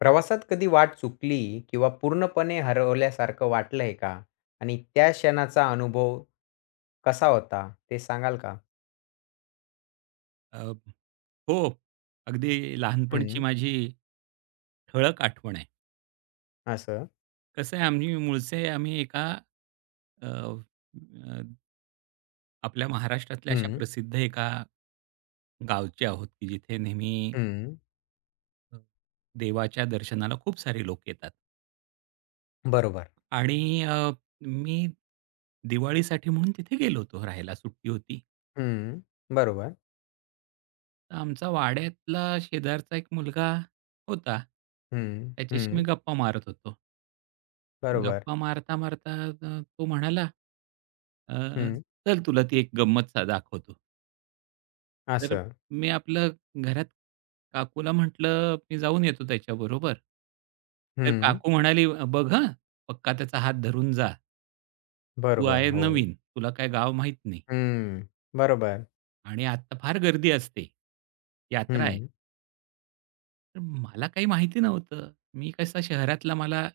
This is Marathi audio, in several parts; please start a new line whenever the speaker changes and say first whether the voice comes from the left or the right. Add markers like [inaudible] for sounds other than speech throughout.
left: प्रवासात कधी वाट चुकली किंवा पूर्णपणे हरवल्यासारखं वाटलंय का? आणि त्या क्षणाचा अनुभव कसा होता ते सांगाल का?
right: अ, हो. अगदी लहानपणची
left: हं,
right: माझी ठळक आठवण आहे.
left: असं.
right: कसं आहे, आम्ही मूळचे, आम्ही एका अ, अ, आपल्या महाराष्ट्रातल्या अशा
left: हं,
right: प्रसिद्ध एका गावचे आहोत, की जिथे नेहमी
left: हं.
right: अ, देवाच्या दर्शनाला खूप सारे लोक येतात.
left: बरोबर.
right: आणि मी दिवाळीसाठी म्हणून तिथे गेलो होतो राहायला, सुट्टी होती.
left: हं, बरोबर.
right: तर आमचा वाड्यातला शेजारचा एक मुलगा होता.
left: हं,
right: त्याच्याशी मी
left: हं.
right: गप्पा मारत होतो.
left: बरोबर.
right: गप्पा मारता-मारता तो म्हणाला, "अ,
left: हं,
right: "चल तुला ती एक गंमत सा दाखवतो." तर
left: असं.
right: मी आपलं घरात काकूला म्हटलं, "मी जाऊन येतो त्याच्याबरोबर." तर
left: हं,
right: काकू म्हणाली, "बघ हं, पक्का त्याचा हात धरून जा. तू
left: बरोबर.
right: आहे
left: हो.
right: नवीन, तुला काय गाव माहीत नाही
left: हं, बरोबर.
right: आणि आत्ता फार गर्दी असते. यात्रा आहे."
left: हं,
right: तर मला काही माहिती नव्हतं. मी कसा शहरातला, मला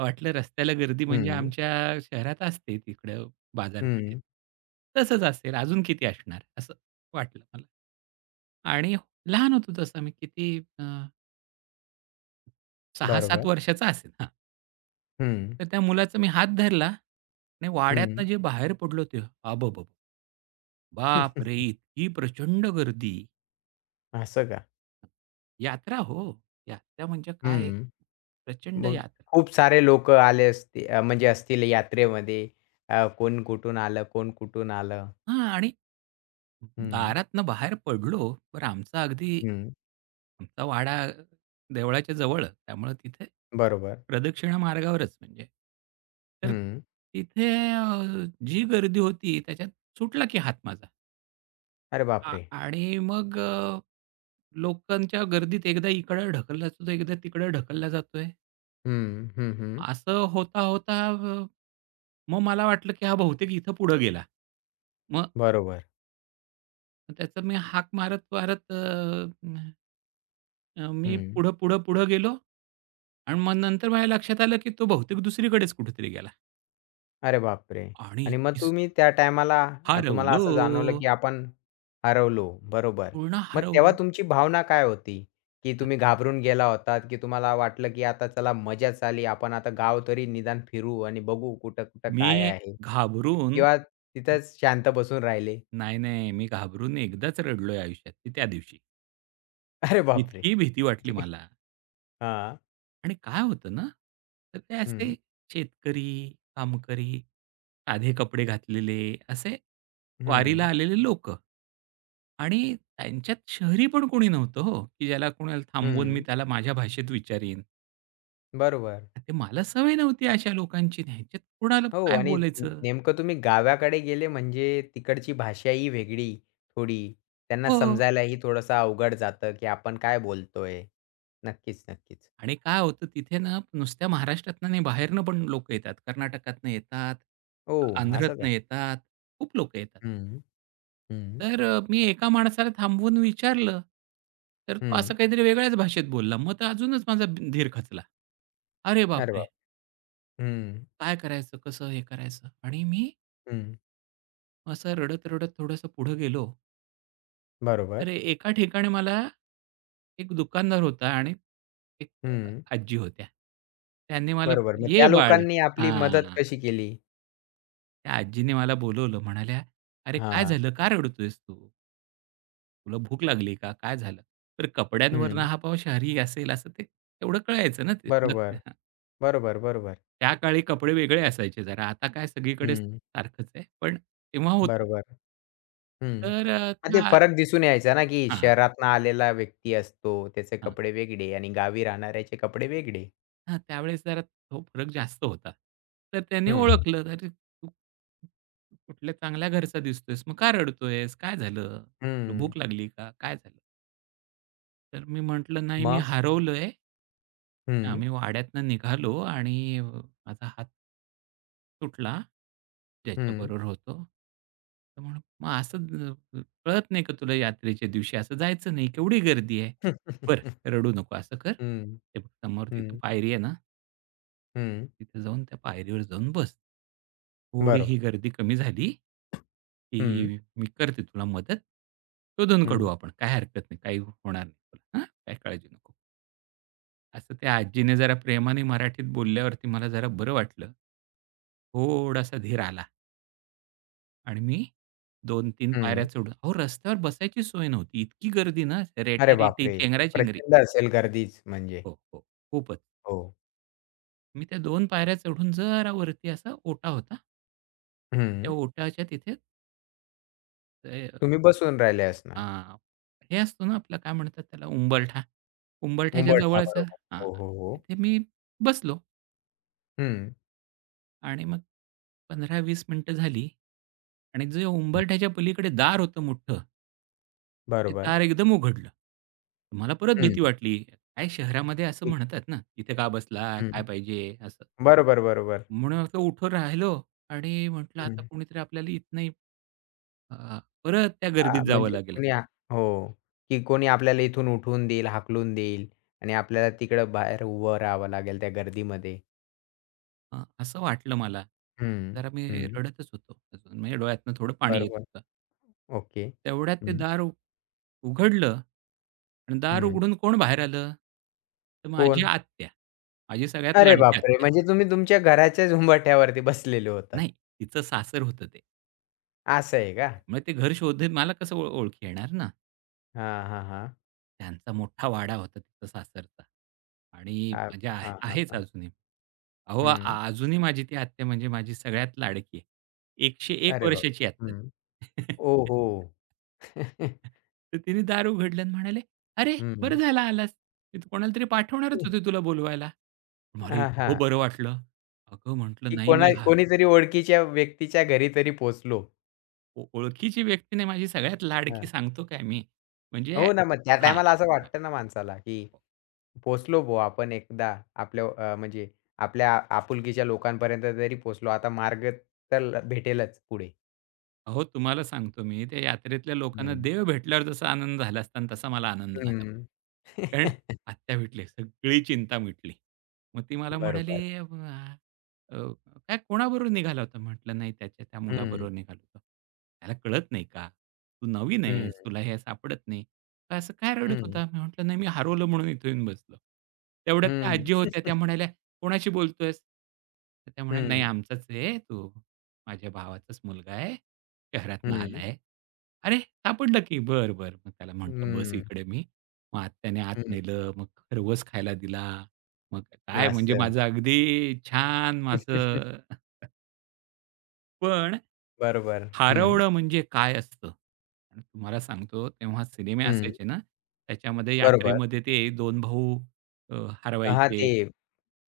right: वाटलं रस्त्याला गर्दी म्हणजे
left: हं,
right: आमच्या शहरात असते तिकडं बाजारपेठेत.
left: हं.
right: तसंच असेल, अजून किती असणार असं वाटलं मला. आणि लहान होतो तसं मी किती अ, 6-7
left: बरोबर.
right: वर्षाचा असेन. हां.
left: हं,
right: तर त्या मुलाचा मी हात धरला आणि वाड्यातनं
left: हं.
right: जे बाहेर पडलो ते अबाबाबा! बापरे!
left: [laughs]
right: इतकी प्रचंड गर्दी.
left: असं का?
right: यात्रा हो. यात्रा म्हणजे काय,
left: हं.
right: प्रचंड
left: मग
right: यात्रा.
left: खूप सारे लोक आले असती म्हणजे असतील यात्रेमध्ये. कोण कुठून आलं, कोण कुठून आलं.
right: हां. आणि
left: हं,
right: दारातनं बाहेर पडलो, बरं आमचा अगदी
left: हं.
right: आमचा वाडा देवळाच्या जवळ, त्यामुळं तिथे
left: बरोबर.
right: प्रदक्षिणा मार्गावरच म्हणजे. तर
left: हं.
right: तिथे जी गर्दी होती त्याच्यात सुटला की हात माझा.
left: अरे
right: आ
left: बापरे!
right: आणि मग लोकांच्या गर्दीत एकदा इकडं ढकलला जातो, एकदा तिकडं ढकलला जातोय.
left: हं, हं, हं.
right: असं होता, होता, मग मला वाटलं की हा बहुतेक इथं पुढे गेला. मग
left: बरोबर.
right: त्याचा मी हाक मारत, मारत, मी
left: हं.
right: पुढं, पुढं, पुढं गेलो आणि मग नंतर माझ्या लक्षात आलं, की तो बहुतेक दुसरीकडेच कुठेतरी गेला
left: अरे बापरे!
right: आणि
left: आणि मग तुम्ही त्या टायमाला तुम्हाला
right: हरवलो,
left: असं जाणवलं, की आपण हरवलो, बरोबर.
right: पूर्ण
left: मग तेव्हा
right: हरवलो.
left: तुमची भावना काय होती? की तुम्ही घाबरून गेला होतात, की तुम्हाला वाटलं, की आता चला मजाच आली. आपण आता गाव तरी निदान फिरू आणि बघू कुठं-कुठं
right: मी
left: काय आहे?
right: घाबरून
left: किंवा तिथेच शांत बसून राहिले?
right: नाही, नाही, मी घाबरून एकदाच रडलोय आयुष्यात, ते त्या दिवशी.
left: [laughs] अरे बापरे!
right: इतकी भीती वाटली मला.
left: हां.
right: आणि काय होतं ना, तर ते असे
left: हं,
right: शेतकरी, कामकरी, साधे कपडे घातलेले असे वारीला
left: हं,
right: आलेले लोक, आणि त्यांच्यात शहरी पण कोणी नव्हतं हो, की ज्याला कोणाला थांबवून मी
left: हं.
right: त्याला माझ्या भाषेत विचारीन.
left: बरोबर.
right: ते, मला सवय नव्हती अशा लोकांची. ह्यांच्यात कोणाला
left: हो
right: काय
left: आणि
right: बोलायचं?
left: नेमकं तुम्ही गावाकडे गेले म्हणजे तिकडची भाषाही वेगळी थोडी. त्यांना
right: हो.
left: समजायलाही थोडंसं अवघड जातं, की आपण काय बोलतोय. नक्कीच, नक्कीच.
right: आणि काय होतं तिथे ना, नुसत्या महाराष्ट्रातनं नाही, बाहेरनं पण लोकं येतात. कर्नाटकातनं येतात,
left: हो, असं का?
right: आंध्रातनं येतात, खूप लोकं येतात.
left: हं, हं,
right: तर मी एका माणसाला थांबवून विचारलं, तर तो
left: हं.
right: असं काहीतरी वेगळ्याच भाषेत बोलला. मग तर अजूनच माझा धीर खचला. अरे
left: अरे
right: बापरे!
left: बाप! हं,
right: काय करायचं? कसं हे करायचं? आणि मी
left: हं.
right: असं रडत-रडत थोडंसं पुढे गेलो. तर
left: बरोबर.
right: एका ठिकाणी मला एक दुकानदार होता आणि एक
left: हं,
right: आजी होत्या. त्यांनी मला,
left: बरोबर. मग
right: "ये
left: त्या
right: बाळे."
left: लोकांनी आपली मदत
right: हां.
left: कशी केली?
right: त्या आजीने मला बोलवलं. म्हणाल्या, "अरे, काय
left: हां.
right: झालं? का रडतोयस तू? तुला भूक लागली का? काय झालं?" तर कपड्यांवरनं
left: हं.
right: हा पाव शहरी असेल असं ते तेवढं कळायचं ना ते.
left: बरोबर, बरोबर, बरोबर.
right: त्या काळी कपडे वेगळे असायचे जरा. आता काय, सगळीकडे
left: हं,
right: सारखंच आहे. पण तेव्हा होतं.
left: बरोबर. हं.
right: तर अ,
left: मग ते
right: त्या
left: फरक दिसून यायचा ना, की
right: हां,
left: शहरातनं आलेला व्यक्ती असतो, त्याचे
right: हां.
left: कपडे वेगळे आणि गावी राहणाऱ्याचे कपडे वेगळे.
right: हां, त्यावेळेस जरा तो फरक जास्त होता. तर त्याने
left: हं,
right: ओळखलं, "अरे, तू कुठल्या चांगल्या घरचा दिसतोयस, मग का रडतोयस? काय झालं? तुला
left: हं.
right: भूक लागली का? काय झालं?" तर मी म्हटलं, "नाही, मी
left: मग?
right: हरवलोय.
left: हं,
right: आम्ही वाड्यातनं निघालो आणि माझा हात तुटला.
left: हं,
right: ज्याच्याबरोबर होतो." तर म्हणून, "मग असं कळत नाही का तुला, यात्रेच्या दिवशी असं जायचं नाही, केवढी गर्दी आहे.
left: हं,
right: बरं, रडू नको, असं कर.
left: हं,
right: हे बघ समोर तिथे
left: हं,
right: पायरी आहे ना,
left: हं.
right: तिथे जाऊन त्या पायरीवर जाऊन बस. थोडी
left: बरोबर.
right: ही गर्दी कमी झाली,
left: हं,
right: की मी करते तुला मदत. शोधून काढू
left: हं,
right: आपण. काही हरकत नाही, काही होणार नाही तुला. हां, काही काळजी नको." असं त्या आजीने जरा प्रेमाने मराठीत बोलल्यावरती मला जरा बरं वाटलं. थोडासा धीर आला आणि मी 2-3 पायऱ्या
left: हं.
right: चढून, अहो, रस्त्यावर बसायची सोय नव्हती. इतकी गर्दी ना,
left: अरे
right: रेटारेटी,
left: बापरे!
right: चेंगराचेंगरी.
left: प्रचंड असेल गर्दीच म्हणजे.
right: हो, हो, खूपच.
left: हो.
right: मी त्या 2 पायऱ्या चढून जरा वरती, असा ओटा होता. त्या
left: हं.
right: ओट्याच्या तिथे ते
left: तुम्ही बसून राहिले
right: अ,
left: असणार.
right: हे असतो ना आपला, काय म्हणतात त्याला, उंबरठा. उंबरठ्याच्या
left: उंबरठा
right: जवळच
left: बरोबर.
right: हां,
left: हो, हो, हो.
right: तिथे मी बसलो
left: हं,
right: आणि मग 15-20 मिनिटं झाली आणि जे
left: हं.
right: उंबरठ्याच्या पलीकडे दार होतं मोठं, ते
left: बरोबर.
right: दार एकदम उघडलं. मला परत भीती
left: हं.
right: वाटली. काय शहरामध्ये असं
left: एक
right: म्हणतात ना, "इथे का बसला? काय
left: हं.
right: पाहिजे?" असं.
left: बरोबर, बरोबर.
right: म्हणून म्हटलं, उठून राहिलो आणि म्हटलं आता
left: हं.
right: कोणीतरी आपल्याला इथनं अ, परत त्या
left: हां,
right: गर्दीत जावं
left: म्हणजे
right: लागेल.
left: कोणी हो, की कोणी आपल्याला इथून उठवून देईल, हाकलून देईल आणि आपल्याला तिकडं बाहेर उभं राहावं लागेल त्या गर्दीमध्ये.
right: असं वाटलं मला.
left: हं,
right: जरा मी
left: हं.
right: रडतच होतो अजून, म्हणजे डोळ्यातनं थोडं पाणी येत
left: बरोबर.
right: होतं.
left: ओके.
right: तेवढ्यात ते
left: हं,
right: दार उघडलं आणि दार
left: हं.
right: उघडून कोण बाहेर आलं? तर माझी
left: कोण?
right: आत्या. माझी सगळ्यात
left: अरे
right: लाडकी
left: बापरे!
right: आत्या.
left: म्हणजे तुम्ही तुमच्या घराच्याच उंबाठ्यावरती बसलेले होतात.
right: नाही, तिचं सासर होतं ते.
left: असं आहे का?
right: मग ते घर शोधेल मला कसं, ओळखी येणार ना.
left: हां, हां, हां.
right: त्यांचा मोठा वाडा होता तिथं सासरचा आणि
left: हां,
right: म्हणजे आहे
left: हां, हां,
right: आहेच
left: हां.
right: अजूनही. अहो, आ
left: हं.
right: आ- अजूनही माझी ती आत्या म्हणजे माझी सगळ्यात लाडकी आहे. 101
left: अरे बाप!
right: वर्षाची आत्ता
left: हं.
right: ती. [laughs]
left: ओहो! [laughs]
right: तर तिने दार उघडलं आणि म्हणाले, "अरे, बरं
left: हं.
right: झालं आलास. मी तर कोणाला तरी पाठवणारच होते तुला बोलवायला." मला
left: हां,
right: इतकं
left: हां. [laughs]
right: बरं वाटलं. अगं, म्हटलं
left: की
right: नाही मी,
left: कोणा
right: हा
left: कोणीतरी ओळखीच्या व्यक्तीच्या घरी तरी पोहोचलो.
right: ओ ओळखीची व्यक्ती नाही, माझी सगळ्यात लाडकी,
left: हां.
right: सांगतो काय मी. म्हणजे
left: हो ना, मग त्या
right: हां.
left: टायमाला असं वाटतं ना माणसाला, की पोहोचलो बुवा आपण एकदा आपल्या म्हणजे आपल्या आपुलकीच्या लोकांपर्यंत तरी पोहोचलो. आता मार्ग तर भेटेलच पुढे.
right: अहो, तुम्हाला सांगतो मी, त्या यात्रेतल्या लोकांना
left: हं,
right: देव भेटल्यावर जसा आनंद झाला असता ना, तसा मला आनंद झाला.
left: हं.
right: कारण
left: [laughs]
right: आत्या भेटले, सगळी चिंता मिटली. मग ती मला म्हणाली,
left: बरोबर.
right: "अ, अ, काय, कोणाबरोबर निघाला होता?" म्हटलं, "नाही, त्याच्या त्या
left: हं,
right: मुलाबरोबर निघालो होतो." "त्याला कळत नाही का? तू नवीन
left: हं,
right: आहेस, तुला हे सापडत नाही. का असं काय रडत
left: हं,
right: होता?" मी म्हटलं, "नाही, मी हरवलं म्हणून इथे येऊन बसलो." तेवढ्यात त्या
left: हं,
right: आजी होत्या, त्या म्हणाल्या, "कोणाशी बोलतोयस?" तर त्या म्हणाल्या, "नाही,
left: हं,
right: आमचाच आहे तू. माझ्या भावाचाच मुलगा आहे, शहरातनं आला
left: हं,
right: आहे." "अरे, सापडलं की." मग त्याला म्हटलं, "बस
left: हं,
right: इकडे मी." मग आत्याने आत
left: हं.
right: नेलं, मग खरवस खायला दिला. मग काय, म्हणजे
left: असं.
right: माझं अगदी छान.
left: [laughs]
right: माझं पण
left: बरोबर. हं,
right: हरवणं म्हणजे काय असतं? आणि तुम्हाला सांगतो, तेव्हा सिनेमे
left: हं.
right: असायचे ना, त्याच्यामध्ये
left: बरोबर.
right: यात्रेमध्ये ते 2 भाऊ अ,
left: हां,
right: हरवायचे.
left: ते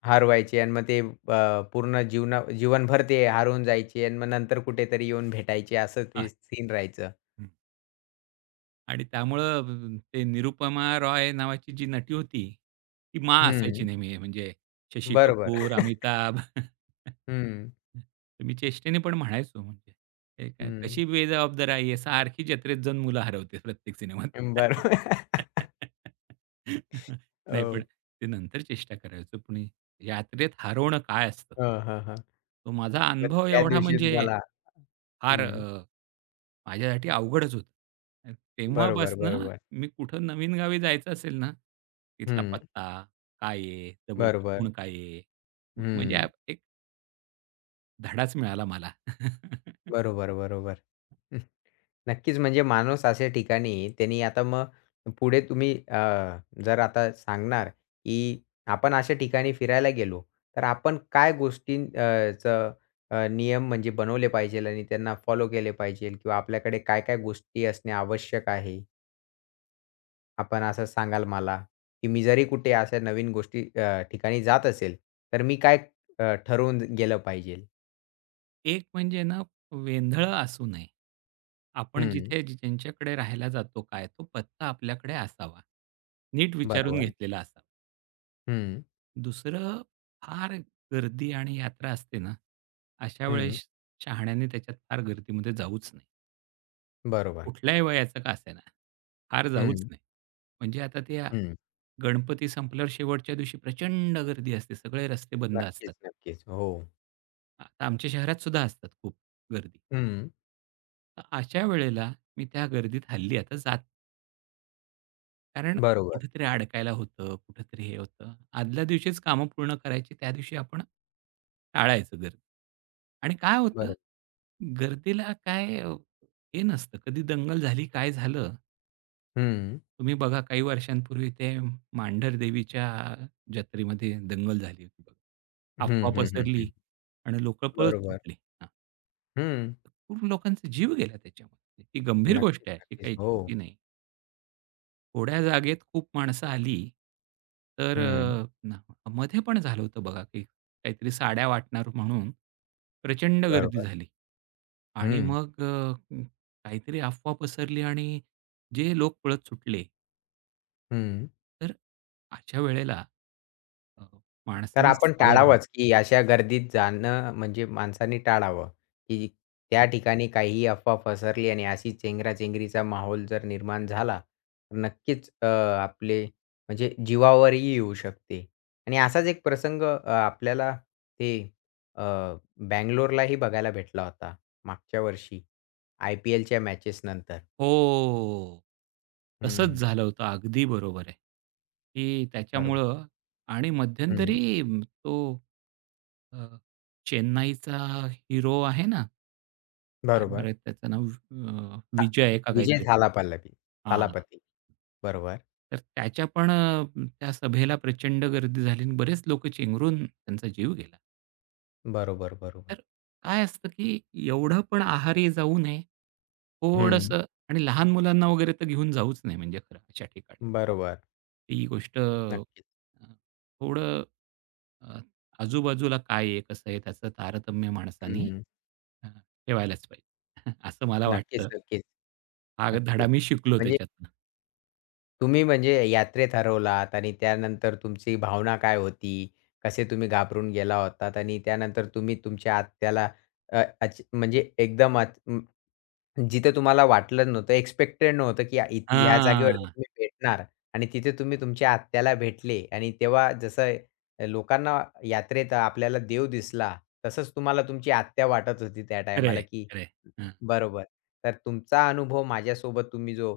left: हरवायचे आणि मग ते पूर्ण जीवनभर ते हरवून जायचे आणि मग नंतर कुठेतरी येऊन भेटायचे असं ते
right: हां.
left: सीन राहायचं.
right: आणि त्यामुळं ते, निरुपमा रॉय नावाची जी नटी होती, ती "मा" असायची
left: हं,
right: नेहमी, म्हणजे शशी
left: बरोबर.
right: कपूर, अमिताभ. [laughs]
left: हं,
right: तर मी चेष्टेने पण म्हणायचो, म्हणजे हे काय, कशी
left: हं.
right: बेजबाबदार आई आहे, सारखी जत्रेत जाऊन मुलं हरवते प्रत्येक सिनेमात.
left: बरोबर. [laughs]
right: [laughs] नाही, पण
left: हो.
right: ते नंतर चेष्टा करायचो, पण यात्रेत हरवणं काय असतं?
left: हां, हां, हां.
right: तो माझा
left: मग
right: अनुभव
left: त्या
right: एवढा
left: दिवशी
right: म्हणजे
left: तुम्हाला
right: फार
left: हं.
right: माझ्यासाठी अवघडच होतं.
left: बरोबर,
right: तेव्हापासनं
left: बरोबर.
right: मी कुठं नवीन गावी जायचं असेल ना, तिथला
left: हं,
right: पत्ता काय आहे, जवळची
left: बरोबर.
right: कोण काय आहे, म्हणजे
left: हं.
right: एक धडाच मिळाला मला. [laughs]
left: बरोबर, बरोबर. हं, नक्कीच म्हणजे माणूस अशा ठिकाणी त्यांनी आता मग पुढे तुम्ही जर आता सांगणार, की आपण अशा ठिकाणी फिरायला गेलो, तर आपण काय गोष्टी नियम म्हणजे बनवले पाहिजेल आणि त्यांना फॉलो केले पाहिजेल किंवा आपल्याकडे काय-काय गोष्टी असणे आवश्यक आहे? आपण असं सांगाल मला, की मी जरी कुठे अशा नवीन ठिकाणी जात असेल, तर मी काय ठरवून गेलं पाहिजे?
right: एक म्हणजे ना, वेंधळं असू नये. आपण
left: हं,
right: जिथे ज्यांच्याकडे राहायला जातो काय, तो पत्ता आपल्याकडे असावा. नीट विचारून
left: बरोबर.
right: घेतलेला असावा.
left: हं,
right: दुसरं, फार गर्दी आणि यात्रा असते ना, अशा
left: हं,
right: वेळेस शहाण्याने त्याच्यात, फार गर्दीमध्ये, जाऊच,
left: बरोबर.
right: कुठल्याही वयाचा का असेना, फार जाऊच
left: हं,
right: नाही. म्हणजे आता ते
left: हं.
right: गणपती संपल्यावर शेवटच्या दिवशी प्रचंड गर्दी असते. सगळे रस्ते बंद
left: नक्कीच,
right: असतात.
left: नक्कीच. हो.
right: आता आमच्या शहरात सुद्धा असतात खूप गर्दी.
left: हं,
right: तर अशा वेळेला मी त्या गर्दीत हल्ली आता जात, कारण
left: बरोबर,
right: कुठेतरी अडकायला होतं, कुठेतरी हे होतं. आदल्या दिवशीच कामं पूर्ण करायची, त्या दिवशी आपण टाळायचं गर्दी. आणि काय होतं,
left: बरोबर.
right: गर्दीला काय हे नसतं. कधी दंगल झाली, काय झालं,
left: हं,
right: तुम्ही बघा काही वर्षांपूर्वी ते मांढर देवीच्या जत्रेमध्ये दंगल झाली होती बघा.
left: हं,
right: अफवा
left: हं, हं,
right: पसरली
left: हं.
right: आणि लोकं पळत
left: बरोबर.
right: सुटली. हां,
left: हं.
right: खूप लोकांचा जीव गेला त्याच्यामध्ये. ती गंभीर
left: नक्कीच,
right: गोष्ट आहे, ही
left: नक्कीच.
right: काही
left: हो.
right: छोटी नाही. थोड्या जागेत खूप माणसं आली, तर
left: हं,
right: अ, ना मध्ये पण झालं होतं बघा, की काहीतरी साड्या वाटणार म्हणून प्रचंड गर्दी
left: बरोबर.
right: झाली. आणि
left: हं,
right: मग काहीतरी अफवा पसरली आणि जे लोक पळत सुटले.
left: हं.
right: तर अशा वेळेला अ,
left: तर
right: माणसाने
left: आपण
right: सावध राहावं.
left: टाळावंच, की अशा गर्दीत जाणं म्हणजे माणसाने टाळावं, की त्या ठिकाणी काहीही अफवा पसरली आणि अशी चेंगराचेंगरीचा माहोल जर निर्माण झाला, तर नक्कीच आपले म्हणजे जीवावरही येऊ शकते. आणि असाच एक प्रसंग आपल्याला ते अ, बंगलोरलाही बघायला भेटला होता मागच्या वर्षी IPLच्या मॅचेसनंतर.
right: हो, तसंच
left: हं,
right: झालं होतं. अगदी बरोबर आहे, की
left: बरोबर.
right: त्याच्यामुळं. आणि
left: हं,
right: मध्यंतरी तो अ, चेन्नईचा हिरो आहे ना, काय
left: बरोबर.
right: बरं त्याचं नाव,
left: अ,
right: विजय का
left: विजय
right: काहीतरी. हां,
left: थालापती. बरोबर,
right: तर त्याच्या पण त्या सभेला प्रचंड गर्दी झाली आणि बरेच लोकं चेंगरून त्यांचा जीव गेला.
left: बरोबर, बरोबर.
right: तर काय असतं, की एवढं पण आहारी जाऊ नये.
left: हं.
right: थोडंसं. आणि लहान मुलांना वगैरे तर घेऊन जाऊच नाही म्हणजे खरं, अशा ठिकाणी.
left: बरोबर.
right: ही गोष्ट,
left: नक्कीच.
right: थोडं अ, आजूबाजूला काय आहे, कसं आहे त्याचं तारतम्य माणसाने
left: हं.
right: अ, ठेवायलाच पाहिजे. [laughs] असं मला
left: नक्कीच,
right: वाटतं.
left: नक्कीच,
right: हा धडा
left: नक्कीच.
right: मी शिकलो
left: म्हणजे
right: त्याच्यातनं.
left: तुम्ही म्हणजे यात्रेत हरवलात आणि त्यानंतर तुमची भावना काय होती? कसे तुम्ही घाबरून गेला होतात आणि त्यानंतर तुम्ही तुमच्या आत्याला अ, अच म्हणजे एकदम जिथे तुम्हाला वाटलं नव्हतं, एक्सपेक्टेड नव्हतं, की ह्या जागेवरती
right: हां.
left: तुम्ही भेटणार आणि तिथे तुम्ही तुमच्या आत्याला भेटले आणि तेव्हा जसं लोकांना यात्रेत आपल्याला देव दिसला, तसंच तुम्हाला तुमची आत्या वाटत होती त्या
right: खरं
left: टायमाला,
right: आहे,
left: की
right: खरं.
left: बरोबर. तर तुमचा अनुभव माझ्यासोबत तुम्ही जो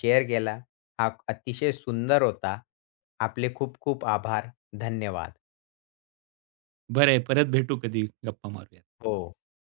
left: शेअर केला हा अतिशय सुंदर होता. आपले खूप खूप आभार. धन्यवाद.
right: बरं आहे, परत भेटू कधी, गप्पा मारूया.
left: हो.